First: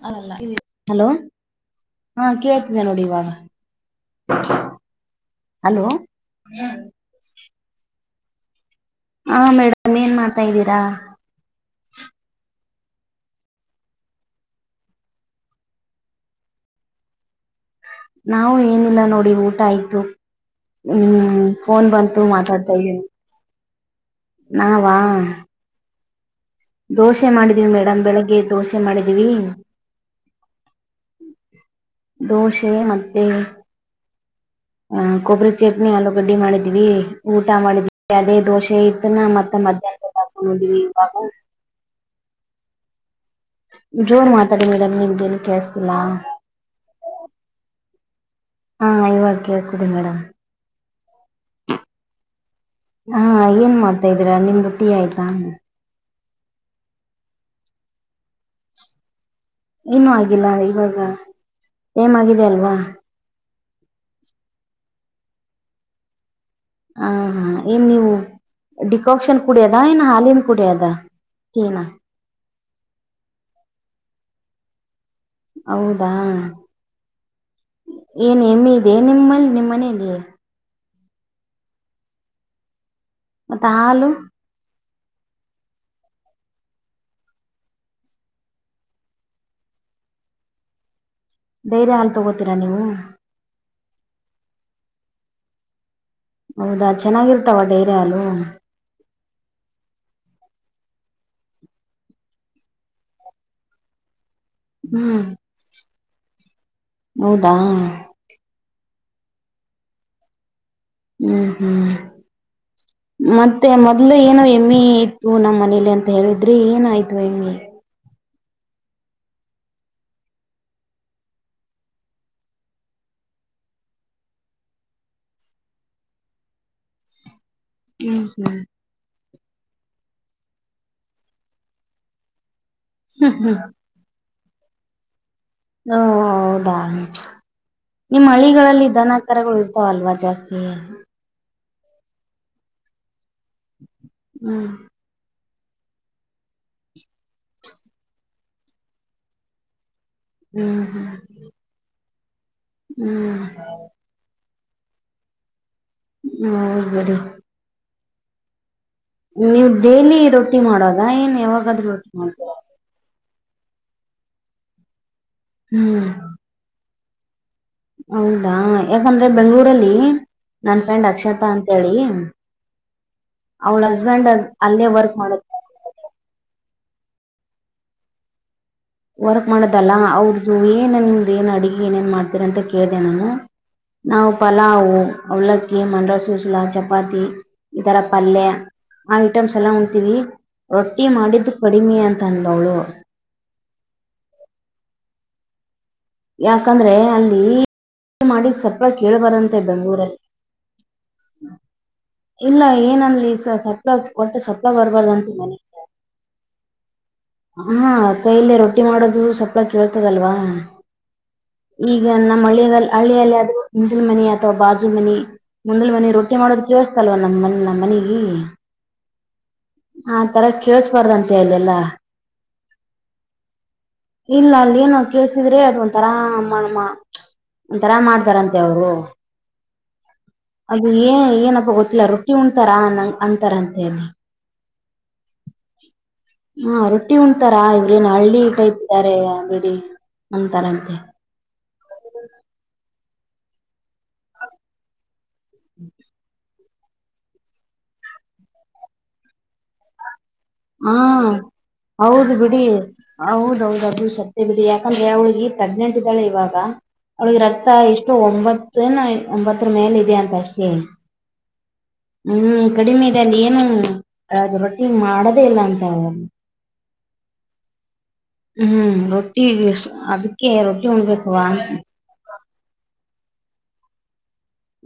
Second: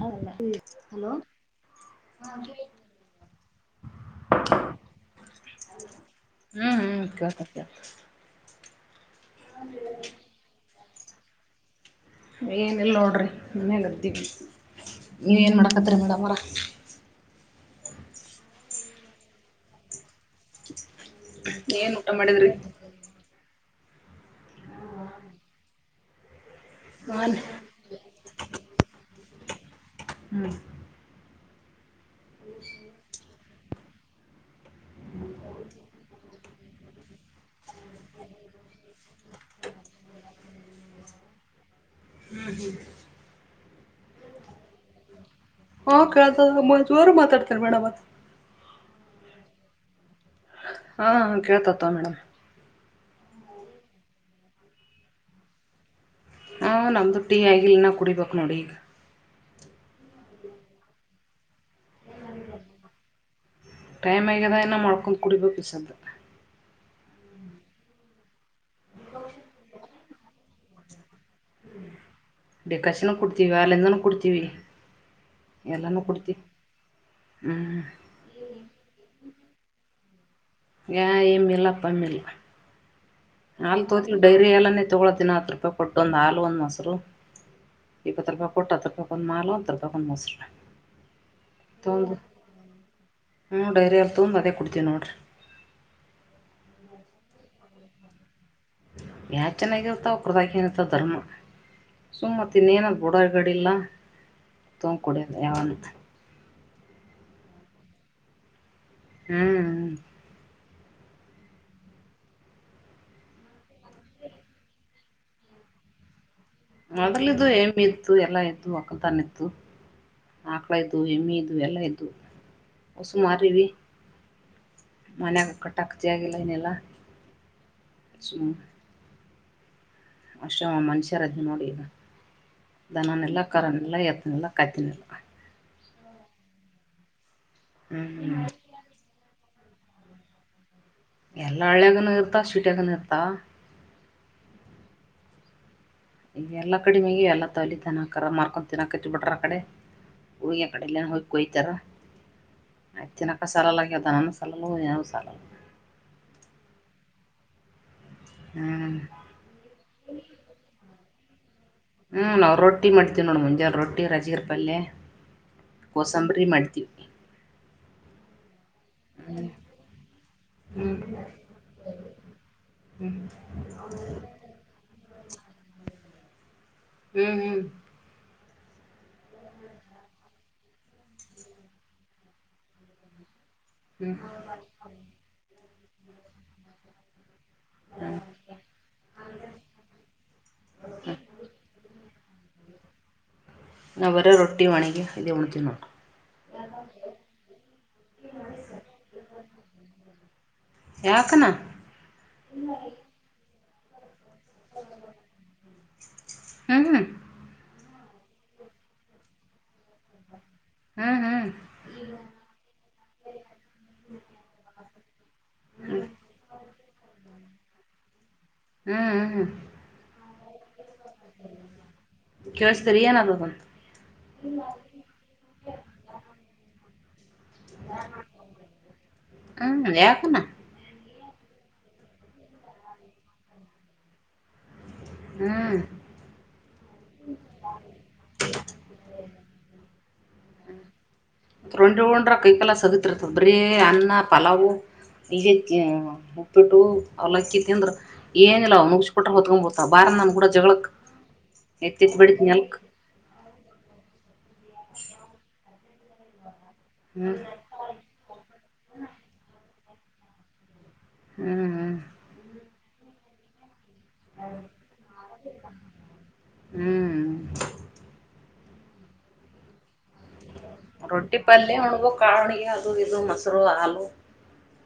ಹ ಅದಲ್ಲ ಮಗು ಹಲೋ ಎತ್ಕೊ. ಹಾ ಕೇತಿದೆೇ ನೋಡಿವಾಗ. ಹ್ಮ್ ಹ್ಮ್ ಕೇಳ್ತಾ ಕೇಳ್ತ. ಹಾ ಮೇಡಮ್ ಏನ್ ಮಾಡ್ತಾ್ದೀರಾ. ಏನಿಲ್ಲ ನೋಡ್ರಿ ಮನ್ನೆ ಗರ್ತ್ತೀವಿ ನೀವನ್ ಮಾಡಾಕತ್ತರಿ ಮೇಡಮ್ರ. ನಾವು ಏನಿಲ್ಲ ನೋಡಿ ಊಟ ಆಯ್ತು. ಹ್ಮ್ ಫೋನ್ ಏನ್ ಊಟ ಬಂತು ಮಾಡಿದ್ರಿ ಮಾತಾಡ್ತಾ ಇದೀನಿ. ನಾವಾ. ದೋಸೆ ನಾನ್ ಮಾಡಿದೀವಿ ಮೇಡಮ್ ಬೆಳಗ್ಗೆ ದೋಸೆ ಮಾಡಿದೀವಿ. ಹ್ಮ್ ದೋಷೆ ಮತ್ತೆ. ಅಹ ಕೊಬ್ಬರಿ ಚಟ್ನಿ ಆಲೂಗಡ್ಡಿ ಮಾಡಿದ್ವಿ ಊಟ ಮಾಡಿದ್ವಿ ಅದೇ ದೋಸೆ ಇಟ್ಟನ ಮತ್ತ. ಮಂತಟಾಕ ನೋಡಿವಿವಾಗ. ಹ್ಮ್ ಹ್ಮ್. ಜೋರ್ ಮಾತಾಡಿ ಮೇಡಂ್ ನಿಮಗೆೇನು. ಹಾ ಕತ್ವ ಜೋರು ಮಾತಾಡ್ತಾರೆ ಮೇಡಮ್. ಹಾ ಇವಾಗ ಕೇಳ್ತದೆ ಮೇಡಮ್. ಹಾ ಕೇಳ್ತತ್ತ ಮೇಡಮ್. ಹಾ ಏನ್ ಮಾಡ್ತಾ ಇದಿದ್ದೀರಾ ನಿಮ್ಮದು ಟಿ ಆಯ್ತಾ. ಹಾ ನಮ್ದು ಟೀ ಆಗಲ್ ನ ಕುಡಿಬೇಕಕ್ ನೋಡಿ ಈಗ. ಇನ್ನುೂ ಆಗಿಲ್ಲ ಇವಾಗ ಟೈಮ್ ಆಗಿದ ಅಲ್ವಾ. ಟೈಮ್ ಆಗ್ಯದ ಇನ್ನ ಮಾಡ್ಕೊಂಡ್ ಕುಡಿಬೇಕ ಈ ಸದ್ದ ಹ ಹಾ ಏನ್ ನೀವು ಡಿಕಾಕ್ಷನ್ ಕುಡಿಯದ ಏನ್ ಹಾಲಿನ ಕುಡ್ಯದ ಡಿಕಶನ್ ಕುಡ್ತೀವಿ ಹಾಲಿಂದನ ಕುಡ್ತೀವಿ ಎಲ್ಲಾನೂ ಹೌದಾ ಕುಡ್ತಿವಿ ಹ್ಮ್ ಏನ್ ಎಮ್ಮಿ ಇದೆ ನಿಮ್ಮ ನಿಮ್ಮ್ ಮನೇೆಯಲ್ಲಿ ಯಾ ಏಮ್ಮಿಲ್ಲ ಪಮ್ಮಿಲ್ಲಾ ಮತ್ತೆ ಹಾಲ್ ಹಾಲು ತೋತವಿ ಡೈರಿ ಹಾಲ್ಲಾನೇ ತಗೊಳ್ಳೋತ್ತಿವ ದಿನ ಹತ್ ರೂಪಾಯಿ ಕೊಟ್ಟು ಒಂದ್ ಹಾಲು ಒಂದ್ ಮೊಸರು ಇಪ್ಪತ್ತು ರೂಪಾಯ್ ಕೊಟ್ಟ ಹತ್ತು ರೂಪಾಯ್ ಕೊಂದು ಹಾಲ ಅತ್ತು ರೂಪಾಯ್ ಕೊಂದು ಮೋಸ ಡೈರಿ ಹಾಲು ತೊಂದು ತಗೋತೀರಾ ನೀವು ಹ್ಮ ಡೈರಿ ತುಂಬದೇ ಕೊಡ್ತೀವಿ ನೋಡ್ರಿ ಹೌದಾ ಚೆನ್ನಾಗಿರ್ತಾವ ಡೈರಿ ಹಾಲು ಯಾ ಚೆನ್ನಾಗಿರ್ತಾವ ಅವುಕರದಾಗ ಏನಿರ್ತಾವ ಧರ್ಮ ಸುಮ್ತ್ ಇನ್ನೇನ್ ಬುಡಗಡಿಲ್ಲ ತೊಂಡ ಹ್ಮ್ ಕೊಡಿಯದ ಯಾವನ ಹೌದಾ ಹ್ಮ್ ಹ್ಮ್ ಹ್ಮ್ ಮತ್ತೆ ಮೊದ್ಲು ಏನು ಹೆಮ್ಮಿ ಇತ್ತು ನಮ್ಮ್ ಮನೇಲಿ ಅಂತ ಹೇಳ ದ್ರಿ ಏನಾಯ್ತು ಅದರಲ್ಲಿದ್ದು ಎಮ್ಮಿ ಎಮ್ಮೆ ಇತ್ತು ಎಲ್ಲ ಇತ್ತು ಒಕ್ಕಲತನ ಇತ್ತು ಆಕ್ಳ ಇದ್ದುವ ಎಮ್ಮಿ ಇದುವ ಎಲ್ಲ ಇದ್ದುವು ಹೊಸೂ ಮಾರೀವ ಮನ್ಯಾಗ ಕಟ್ಟಾಕ್ ಜಾಗಿಲ್ಲ ಏನಿಲ್ಲ ಹ್ಮ್ ಸುಮ್ಮ ಹ್ಮ್ ಅಷ್ಟೇ ನೋಡ ಮನುಷ್ಯರದಿವ ನೋಡ ಈಗ ಹ್ಮ್ ದನನಿಲ್ಲ ಹ್ಮ್ ಕರನಿಲ್ಲ ಎತ್ತನಿಲ್ಲ ಕತ್ತಿನಿಲ್ಲ ಹ್ಮ್ ಹ್ಮ್ ಓ ಹೌದಾ ನಿಮ್ಮ್ ಹ್ಞೂ ಹಳಿಗಳಲ್ಲಿ ದನಕರಗಳು ಅಲ್ವಾ ಜಾಸ್ತಿ ಎಲ್ಲ ಹಳ್ಳ್ಯಾಗನ ಇರ್ತಾ ಸ್ವೀಟ್ಯಾಗನು ಇರ್ತಾವ ಹ್ಮ್ ಈಗ ಎಲ್ಲಾ ಕಡಿ ಮೇಲ್ಲಾ ತಲಿ ತನಕ ಮಾರ್ಕೊ ತಿನ್ನಾಕ್ತ ಬಿಟ್ರ ಆ ಕಡೆ ಹೋಗಿ ಹ್ಮ್ ಅಕಡೆಲ್ಲನ್ ಹ್ಮ್ ಹೋಗಿ ಕೋಯ್ತಾರ ಹ್ಮ್ ಆಯ್ತತಿನಕ ಸಾಲಲ್ಲಗದ ಹಣ್ಣ ಸಾಲಲ್ಲುವ ಏನು ಸಾಲಲ್ಲ ಹ್ಮ ಹೌದ ಬಿಡು ಹ್ಮ್ ನೀವ ಡೇಲಿ ರೊಟ್ಟಿ ಮಾಡೋದಾ ಏನ್ ಯಾವಾಗ ಹ್ಮ್ ನಾವ್ ರೊಟ್ಟಿ ಮಾಡ್ತೀವ್ ನೋಡ ಮುಂಜಾನ ರೊಟ್ಟಿ ರಾಜಗಿರ ಪಲ್ಲೆ ಹ್ಮ್ ಕೋಸಂಬರಿ ಮಾಡಿದಿವಿ ಹೌದಾ ಯಾಕಂದ್ರೆ ಹ್ಮ್ ಬೆಂಗ್ಳೂರಲ್ಲಿ ನನ್ ಹ್ಮ್ ಫ್ರೆಂಡ್ ಅಕ್ಷತಾ ಅಂತ ಹೇಳಿ ಹ್ಮ್ ಅವಳ ಹಸ್ಬೆಂಡ್ ಅಲ್ಲೇ ವರ್ಕ್ ಮಾಡೋದ ಹ್ಮ್ ಹ್ಮ್ ವರ್ಕ್ ಮಾಡೋದಲ್ಲ ಅವ್ರ್ದ ಏನ್ ನಿಮ್ಮದ ಏನ್ ಅಡ್ಗಿ ಏನೇನ್ ಮಾಡ್ತೀರ ಅಂತ ಕೇಳ್ದ ನಾನು ಹ್ಮ್ ನಾವು ಪಲಾವು ಅವಲಕ್ಕಿ ಮಂಡ್ಲಾ ಸೂಸಲ ಚಪಾತಿ ಈ ತರ ಹ್ಮ್ ಪಲ್ಯ ಆ ಐಟಮ್ಸ್ ಎಲ್ಲ ಹೊಂತೀವಿ ರೊಟ್ಟಿ ಮಾಡಿದ್ದು ಕಡಿಮೆ ಅಂತ ತಂದಲ್ಲವಳು ನಾವ ಬರೆ ರೊಟ್ಟಿ ಮಾಡಿವಿ‌ ಇದೆ ಊಣತಿವ್ ನೋಡು ಯಾಕಂದ್ರೆ ಅಲ್ಲಿ ಮಾಡಿ ಸಪ್ಲ ಕೇಳಬಾರದಂತೆ ಬೆಂಗ್ಗಳೂರಲ್ಲಿ ಯಾಕನ ಇಲ್ಲ ಏನನನ್ಲಿ ಸ ಸ್ವ ಒಟ್ಟ ಸ್ವಪ್ಲ ಬರ್ಬಾರದಂತ ಮನಿಗ ಹ್ಮ್ ಹ್ಮ್ ಹಾ ಕೈಲ್ಲೆ ರೊಟ್ಟಿ ಮಾಡೋದು ಸಪ್ಲ ಕೇಳ್ತದಲ್ವಾ ಹ್ಮ್ ಹ್ಮ್ ಈಗ ನಮ್ಮ್ ಹಳ್ಳಿಯ ಹಳ್ಳಿಯಲ್ಲ ಆದರು ಹಿಂದಲ ಮನಿ ಅಥವಾ ಬಾಜು ಮನಿ ಮುಂದಲು ಮನಿ ರೊಟ್ಟಿ ಮಾಡ ಅದ್ ಕೇಳ್ಸ್ತಾಯಿಲ್ವಾ ನಮ್ ನಮ್ ಮನಿಗೆ ಹ್ಮ್ ಹ್ಮ ಹ್ಮ ಕೇಳಿಸಬಾರ್ದ ಅಂತ ಏನಿಲ್ಲ ಕೇಳಿಸ್ತೀರಿ ಏನದದಂತ ಇಲ್ಲ ಅಲ್ಲ ಏನು ಕೇಳ್ಸಿದ್ರೆ ಅದ್ ಒಂತರ ಅಮ್ಮ ಅಮ್ಮ ಒಂತರ ಮಾಡ್ತಾರಂತೆ ಅವರು ಹ್ಮ್ ಯಾಕನ ಅದು ಏ ಏನಪ್ಪ ಗೊತ್ಲ್ಲ ರೊಟ್ಟಿ ಒಂತರ ಅಂತಾರ್ ಅಂತ ಹ್ಮ ಹಾ ರೊಟ್ಟಿ ಒಂತಾರಾ ಇವ್ರೇನ್ ಹಳ್ಳಿ ಟೈಪ್ ಇದ್ದಾರೆ ಅಂಗಡಿ ಅಂತಾರಂತೆ ರೊಟ್ಟಿ ಉಂಡ್ರೆ ಕೈಗಾಲ ಶಕ್ತಿ ಇರುತ್ತೆ ಬರೀ ಅನ್ನ ಪಲಾವು ಉಪ್ಪಿಟ್ಟು ಅಮಕ್ಕಿ ತಿಂದ್ರೆ ಏನಿಲ್ಲ ಅವು [unintelligible] ಕೊಟ್ರ ಹೊತ್ಕೊಂಡ್ ಬರ್ತ ಹ್ಮ ಹೌದು ಬಿಡಿ ಎಲ್ಕ್ ಹೌದೌದ ಅದು ಸತ್ಯ ಬಿಡಿ ಯಾಕಂದ್ರೆ ಅ ಹುಡುಗಿ ಪ್ರೆಗ್ನೆಂಟ್ ಇದಿದ್ದಾಳೆ ಇವಾಗ ಹ್ಞೂ ಅವಳಿಗೆ ರಕ್ತ ಇಷ್ಟು ಒಂಬತ್ತು ಒಂಬತ್ತರ್ ಮೇಲೆ ಇತ್ ಅಷ್ಟೇ ಹ್ಞೂ ಹ್ಮ್ ಕಡಿಮೆ ಇದೆ ಅಲ್ಲಿ ಏನು ರ ರೊಟ್ಟಿ ಮಾಡದೇ ಇಲ್ಲ ಅಂತ ಅವರು ಹ್ಞೂ ಹ್ಮ್ ರೊಟ್ಟಿ ಅದಿಕ್ಕೆ ರೊಟ್ಟಿ ಹ್ಞೂ ಉಣ್ಬೇಕವಾ ಪಲ್ಯ ಉಣ್ಬೇಕು ಕಾಳಿಗೆ ಅದು ಇದು ಮೊಸರು ಹಾಲು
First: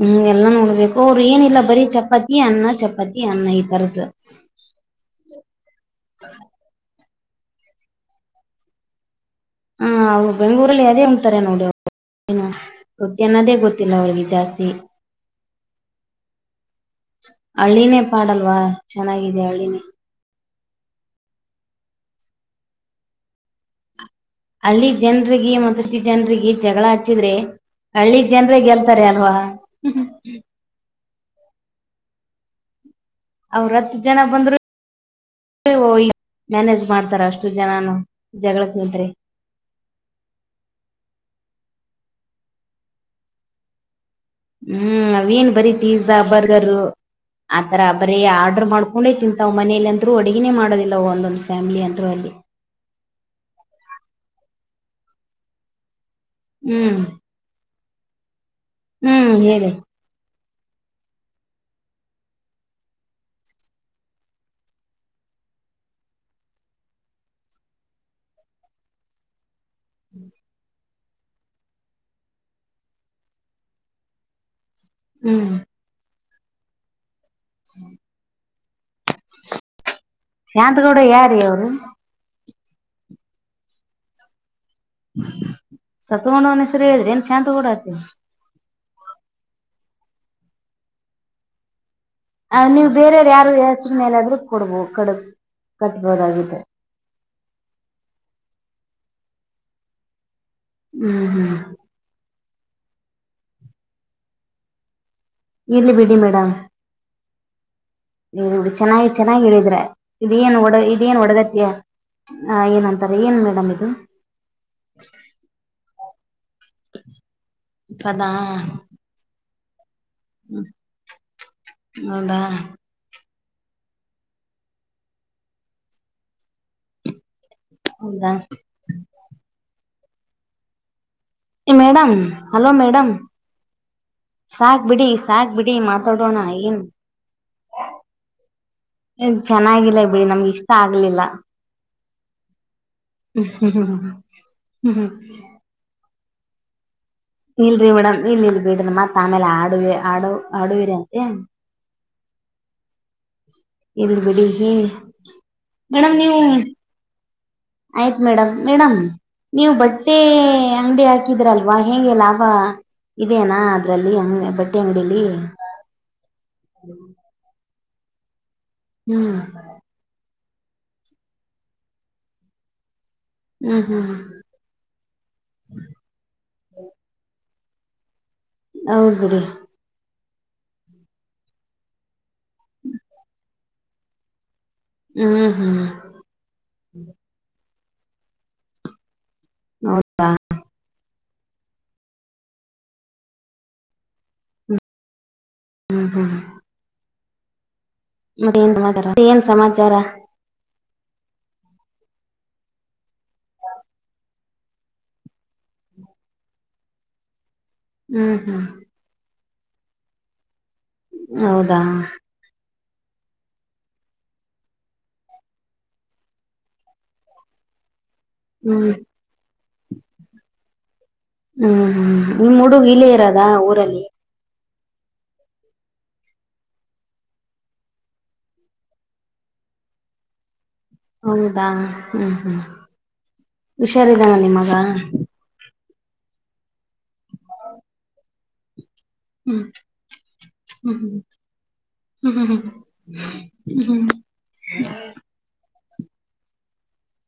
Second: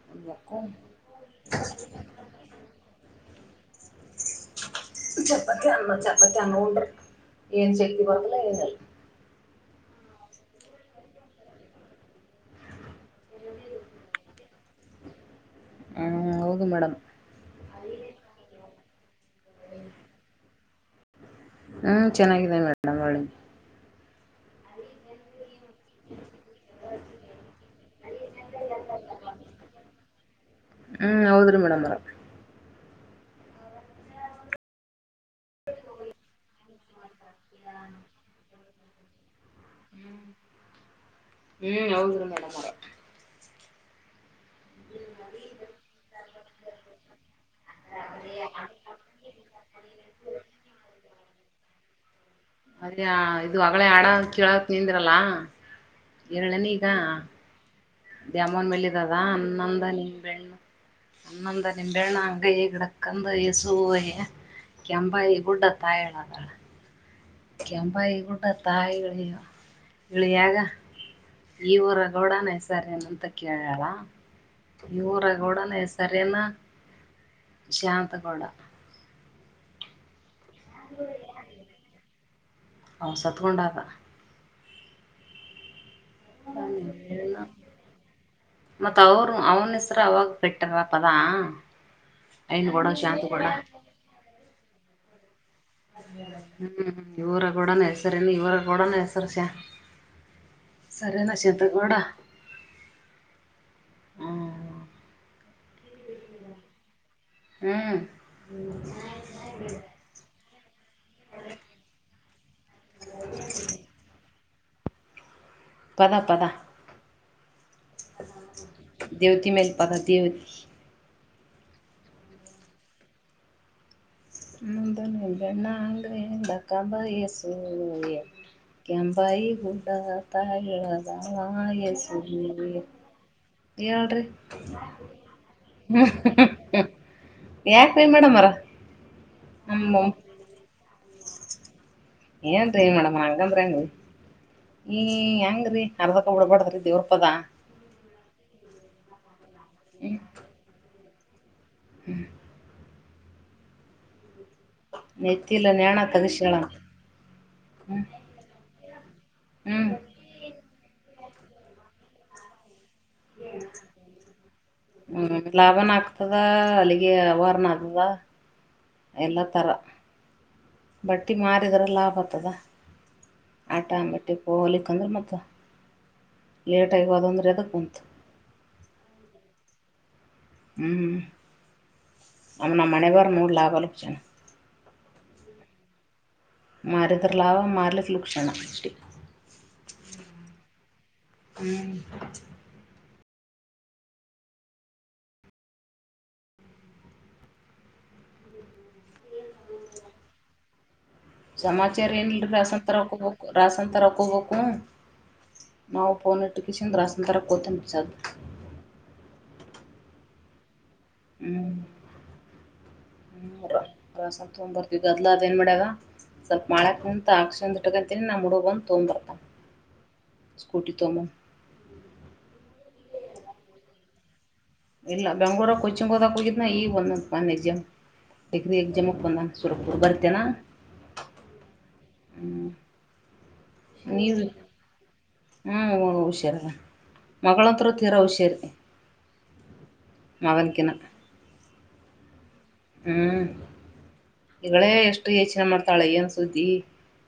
ಹ್ಮ್ ಎಲ್ಲ ಉಣ್ಬೇಕು ಉಣಬೇಕು ಅವರು ಏನಿಲ್ಲ ಬರೀ ಚಪಾತಿ ಅನ್ನ ಚಪಾತಿ ಅನ್ನ ಈ ತರದು ಚಪ್ಪತಿ ಅನ್ನ ಚಪ್ಪತಿ ಅನ್ನ ಉಂಟರು ಏನು ಶಕ್ತಿ ಬರೋದಿಲ್ಲ ಏನಲ್ಲ ಹಾ ಬೆಂಗ್ಗಳೂರಲ್ಲಿ ಅದೇ ಹ್ತಾರೆ ನೋಡು [unintelligible] ಹ್ಮ್ ರೊಟ್ಟಿ ಅನ್ನೋದೇ ಗೊತ್ತಿಲ್ಲ ಅವ್ರಿಗೆ ಜಾಸ್ತಿ ಹಾ ಹೌದು ಮೇಡಮ್ ಹಳ್ಳಿನೇ ಪಾಡಲ್ವಾ ಚೆನ್ನಾಗಿದೆ ಹಳ್ಳಿನೇ ಹ್ಮ್ ಚೆನ್ನಾಗಿದ್ದೇನೆ ಮೇಡಮ್ ಒಳಿಗೆ ಅಲ್ಲಿ ಜನ್ರಿಗೆ ಮತ್ತಷ್ಟು ಜನರಿಗೆ ಜಗಳ ಹಚ್ಚಿದ್ರೆ ಹಳ್ಳಿ ಜನ್ರೇಗೆಲ್ತಾರೆ ಅಲ್ವಾ ಹ್ಮ್ ಹೌದ್ರೀ ಮೇಡಮ್ ಅವ್ರೆ ಅವ್ರ ಹತ್ ಜನ ಬಂದ್ರು ಮ್ಯಾನೇಜ್ ಮಾಡ್ತಾರ ಅಷ್ಟ ಹತ್ತು ಜನಾನ ಜಗಳಕ್ ಬಿದ್ರೆ ಹ್ಮ್ ಹೌದ್ರ ಮೇಡಮ್ ಅವ್ರೆ ಹ್ಮ್ ಅವೆನ್ ಬರಿ ಪಿಜಾ ಬರ್ಗರು ಆತರ ಬರೀ ಆರ್ಡ್ರ ಮಾಡ್ಕೊಂಡೇ ತಿಂತಾವ್ ಮನೇಲಿ ಅಂದರು ಅಡುಗಿನೇ ಮಾಡೋದಿಲ್ಲ ಒಂದೊಂದು ಫ್ಯಾಮಿಲಿ ಅಂದ್ರು ಅಲ್ಲಿ ಹಾ ಇದು ಅಗಳೇ ಆಡ ಕಳಕ್ ನಿಂದಿರಲ್ಲ ಎರಳನಿ ಈಗ ಹ್ಮ್ ದಾಮನ್ ಮೇಲಿದದ ಹ್ಮ್ ಹೇಳಿ ಅನ್ನಂದ ನಿ ಬೆಣ್ಣು ಹನೊಂದು ನಿಂಬೆಹಣ್ಣು ಅಂಗೈ ಗಿಡಕಂದು ಸುಯೆ ಕೆಂಪಾಯಿ ಗುಡ್ಡತ್ತ ಹೇಳತ್ರ ಕೆಂಪಾಯ ಗುಡ್ಡತ್ತ ಇಳಿಯ ಇಳಿಯಾಗ ಈವರ ಗೌಡ ನ ಹೆಸಾರೆನು ಅಂತ ಕೇಳಳ ಹ್ಮ್ ಊರಗೌಡನ ಹೆಸರೆನ ಶಾಂತಗೌಡ ಯಾಂತ [unintelligible] ಯಾರ್ ರಿ ಅವನು ಅವನ್ ಸತ್ಕೊಂಡಾಗ ಸತ್ಗಣ್ಣವನ ಹೆಸರಿ ಹೇಳ್ರಿ ಏನ್ ಶಾಂತ ಗೌಡ [unintelligible] ಮತ್ತತ್ ಅವರು ಅವನ್ ಹೆಸರು ಅವಾಗ ಬಿಟ್ಟಾರ ತದಾ ಅ ನೀವು ಬೇರೆಯವ್ರ ಯಾರ ಹೆಸ್ರ ಮೇಲಾದ್ರೂ ಕೊಡ್ಬೋ ಕಡ ಕಟ್ಬೋದಾಗಿತ್ತು ಹ್ಮ್ ಇವರ ಗೊಡನ ಹೆಸರೇನು ಇವರ ಕೂಡನ ಹೆಸರು ಸ ಸರಿ ಹ್ಮ್ ಹ್ಮ್ ನಶೆತ್ ಕೋಡಾ ಹ್ಮ್ ಇರ್ಲಿ ಬಿಡಿ ಮೇಡಮ್ ಹ್ಮ್ ನೋಡಿ ಚೆನ್ನಾಗಿ ಚೆನ್ನಾಗಿ ಹೇಳಿದ್ರೆ ಇದು ಏನ್ ಓಡ ಒಡ್ದತ್ಯ ಆ ಏನ್ ಅಂತಾರೆ ಏನ್ ಮೇಡಮ್ ಇದು ಪತ ಪತ ಇಪ್ಪದಾ ಪದತಿಯ ಹೌದಾ ನ ಬಣ್ಣ ಅಂಗ್ರೆ ಹೆಕ್ಕಬ ಎಷ್ಟ ಹೌದಾ ಕೆಂಬಾಯಿ ಹೂಡ ತ ಹೇಳ ಮೇಡಮ್ ಹಲೋ [unintelligible] ಮೇಡಮ್ ಹೇಳ್ರಿ ಸಾಕ್ ಬಿಡಿ ಸಾಕ್ ಬಿಡಿ ಮಾತಾಡೋಣ ಏನ್ ಯಾಕ ರೀ ಮೇಡಮಾರ ಚೆನ್ನಾಗಿಲ್ಲ ಬಿಡಿ ನಮ್ಗೆ ಇಷ್ಟ ಆಗ್ಲಿಲ್ಲ [unintelligible] ಈ ಹ್ಮ್ ಹೆಂಗ್ರೀ ಅರ್ಧಕ ಡಬಾಡ್ದ್ರೀ ದೇವ್ರು ಇಲ್ರರಿ ಮೇಡಮ್ ಇಲ್ ಇಲ್ ಬಿಡ್ರ ಮತ್ ಆಮೇಲೆ ಆಡುವ ಆಡು ಆಡುವಿರಿ ಅಂತೆ ಹ್ಮ್ ಹೇಳಳ್ಬಡಿ ಹ ನೆತ್ತಿಲ್ಲ ನೇಣ ಮೇಡಮ್ ನೀವು ತಗಸಿಳ ಹ್ಮ್ ಆಯ್ತ್ ಮೇಡಮ್ ಮೇಡಮ್ ನೀವು ಹ್ಮ್ ಬಟ್ಟೆ ಅಂಗಡಿ ಹಾಕಿದ್ರ ಅಲ್ವಾ ಹೇಗೆ ಲಾಭ ಇದೇನಾ ಅದ್ರಲ್ಲಿ ಹಂಗ ಬಟ್ಟೆ ಅಂಗಡಲಿ ಹ್ಮ್ ಲಾಭನ ಹಗ ಎಲ್ಲ ಥರ ಬಟ್ಟಿ ಮಾರಿದ್ರ ಲಾಭ ಆತದ ಹ್ಮ್ ಆಟ ಹ್ಮ್ ಮಟ್ಟಿಕ್ಕೆಗ್ಲಿಕ್ಕೆಂದ್ರೆ ಮತ್ತು ಲೇಟಾಗಿದಂದ್ರೆ ಅದಕ್ಕೆ ಹಧ ಹೌದುಡಿ ಹ್ಮ್ ನಮ್ಮ ನ ಮನೆವರು ಮೂರು ಲಾಭಾಲ ಹಚ್ಚಣ ಹ್ಮ್ ಹ್ಮ್ ಮಾರದ್ರ ಲಾವ ಮಾರಲಫ್ಲುೂಕ್ಷಣ ಹೌದಾ ಹ್ಮ್ [unintelligible] ಮತ್ತೆನ್ ಮತ್ತ ಏನ್ ಸಮಾಚಾರ ಸಮಾಚಾರ ಏನಲ್ರಿ ರಾಸಾನ್ ತರಕೋಬೇಕು ರಾಸನ್ ತರಕ್ಕೋಬೇಕು ನಾವು ಪೋನ ಇಟ್ಟುಕ ಚಿಂದ್ರಸಂತರ ಕೂತ ನಿಪಿಸದು ಹ್ಮ್ ಹ್ಮ್ ಹೌದಾ ಹ್ಮ್ ಹ್ಮ್ ಸ್ವಲ್ ತಗೊಂಡ್ ಬರ್ತವಿ ಅದ್ಲಾ ಅದೇನ್ ಮಾಡ್ಯಾಗ ಸ್ವಲ್ಪ ಮಾಡಕ್ ಕುಂತ ಅಕ್ಷಟ ಅ ನಮ್ಮ ಹುಡುಗ ಹ್ಮ್ ಒಂದು ತಗಂಬ್ ಬರ್ತ ಸ್ಕೂಟಿ ತಗಂಬೋ ಹ್ಮ್ ಹ್ಮ್ ನಿಮ್ಮ್ ಹುಡುಗ ಇಲಿ ಇರದ ಊರಲ್ಲಿ ಇಲ್ಲ ಬೆಂಗ್ಳೂರು ಕೊಚ್ಚಿ ಕೋದ ಕುಗನ ಈ ಒಂದು ಮಾನೇಜ್ಯ ಎಗ್ರ ಎಗ್ ಜಮಕ್ ಬಂದಂಗ ಸುರ ಬರ್ತೇನಾ ಹೌದಾ ಹ್ಮ್ ಹ್ಮ್ ಹುಷಾರಿದ್ದಾನ ನೀವು ನಿಮ್ಮಗ ಹ್ಞೂ ಹ್ಞ ಹುಷಾರ ಮಗಳಂತರೂ ತೀರ ಹುಷಾರಿ ಹ್ಮ್ ಹ್ಮ್ ಮಗನಕಿನ ಹ್ಮ್ ಹ್ಮ್ ಹ್ಮ ಹ್ಮ ಹ್ಮ ಹ್ಮ್ ಈಗಳೇ ಎಷ್ಟು ಯೋಚನೆ ಮಾಡ್ತ ತಾಳೆನ್ ಸುದ್ದಿ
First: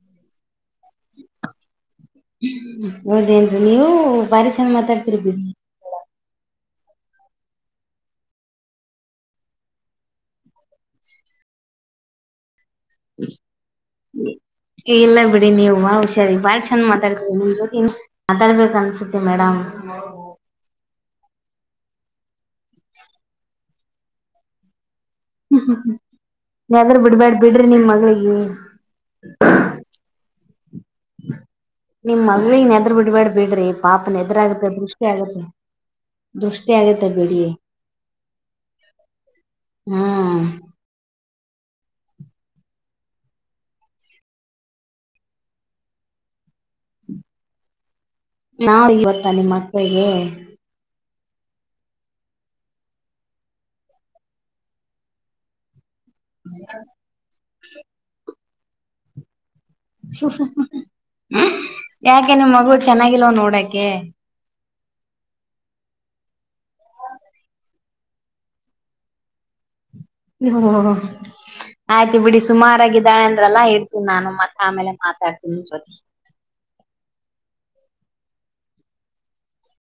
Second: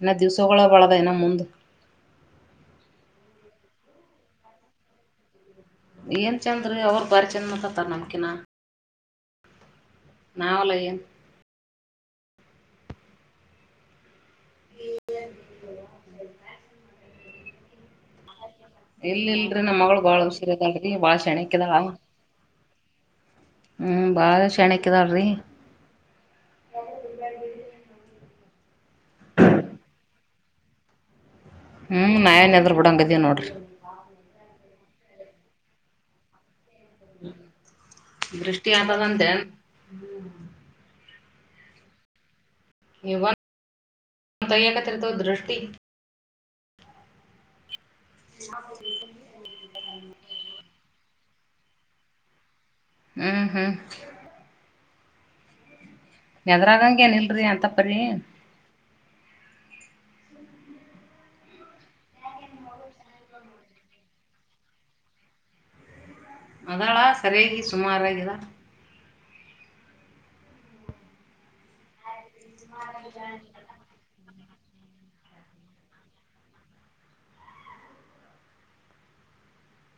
ಇನ್ನು ದಿವ್ಸಗಳ ಬಳದ ಇನ ಮುಂದ ಹೌದೇನ್ರಿ ನೀವು ಭಾರಿ ಚೆನ ಮಾತಾಡ್ತಿರ್ದ್ದೀರಿ ಏನ್ ಚಂದ್ರೀ ಅವ್ರ ಬಾರಿ ಚೆಂದ ಮಾಡತತಾರ ನಮ್ಕಿನ ನಾವಲೆಯನ್ ಇಲ್ಲ ಬಿಡಿ ನೀವು ಹುಷಾರಿ ಬಾಳ್ ಚಂದ ಮಾತಾಡ್ ನಿ ಬ ಮಾತಾಡ್ಬೇಕ ಅನ್ಸುತ್ತೆ ಇಲ್ಲ ಮೇಡಮ್ ಇಲ್ರಿ ನಮ್ ಮಗಳು ಬಾಳ ಹುಷಾರ್ ಅದಾಳ್ರಿ ಬಾಳ ಶ್ಯಾಣೇಕಿ ಅದಾಳವ [inaudible] ಹ್ಮ್ ಬಾಳ ಶ್ಯಾಣೇಕಿ ಹ್ಮಾ ನೆದರ್ ಬಿಡ್ಬ್ಯಾಡ್ ಬಿಡ್ರಿ ನಿಮ್ ಮಗಳಿಗೆ [inaudible] ಹ್ಮ್ ನಿಮ್ ನಾವೇನ್ ಮಗಳಿಗೆ ಎದರ್ ನೆದರ್ ಬಿಡಂಗದೀವ್ ಬಿಡ್ಬೇಡ್ ನೋಡ್ರಿ ಬಿಡ್ರಿ ಪಾಪ ನೆದ್ರ ಆಗುತ್ತೆ ದೃಷ್ಟ [unintelligible] ದೃಷ್ ಆಗತ್ತ ಬಿಡಿ ದೃಷ್ಟಿ ಆತದಂದೇನ್ ಹಾ ನೀವ್ ವಟ್ ತಗೆಯಕತೆರೆತ ದೃಷ್ಟಿ ನಾ ಇವತ್ತ ನಿಮ್ಮ ಮಕ್ಕಳಿಗೆ ಹ್ಮ್ ಹ್ಮ್ ನೆದರಾಂಗಗ ಏನ್ ಇಲ್ರಿ ಅಂತ ಪರಿ ಹ ಹ ಯಾಕೆ ನಿಮ್ ಮಗಳು ಚೆನ್ನಾಗಿಲ್ವ ನೋಡಕೆ. [inaudible] ಅದಾಳ ಸರಿಯಾಗಿ ಸುಮಾರಗಿದಳ್ ಹ್ಮ ಹ ಆಯ್ತು ಬಿಡಿ ಸುಮಾರಾಗಿದ್ದಾಳೆ ಅಂದ್ರಲ್ಲಾ ಇಡ್ತೀ ನಾನು ಮತ್ತ ಆಮೇಲೆ ಮಾತಾಡ್ತನೆ. ಹ್ಮ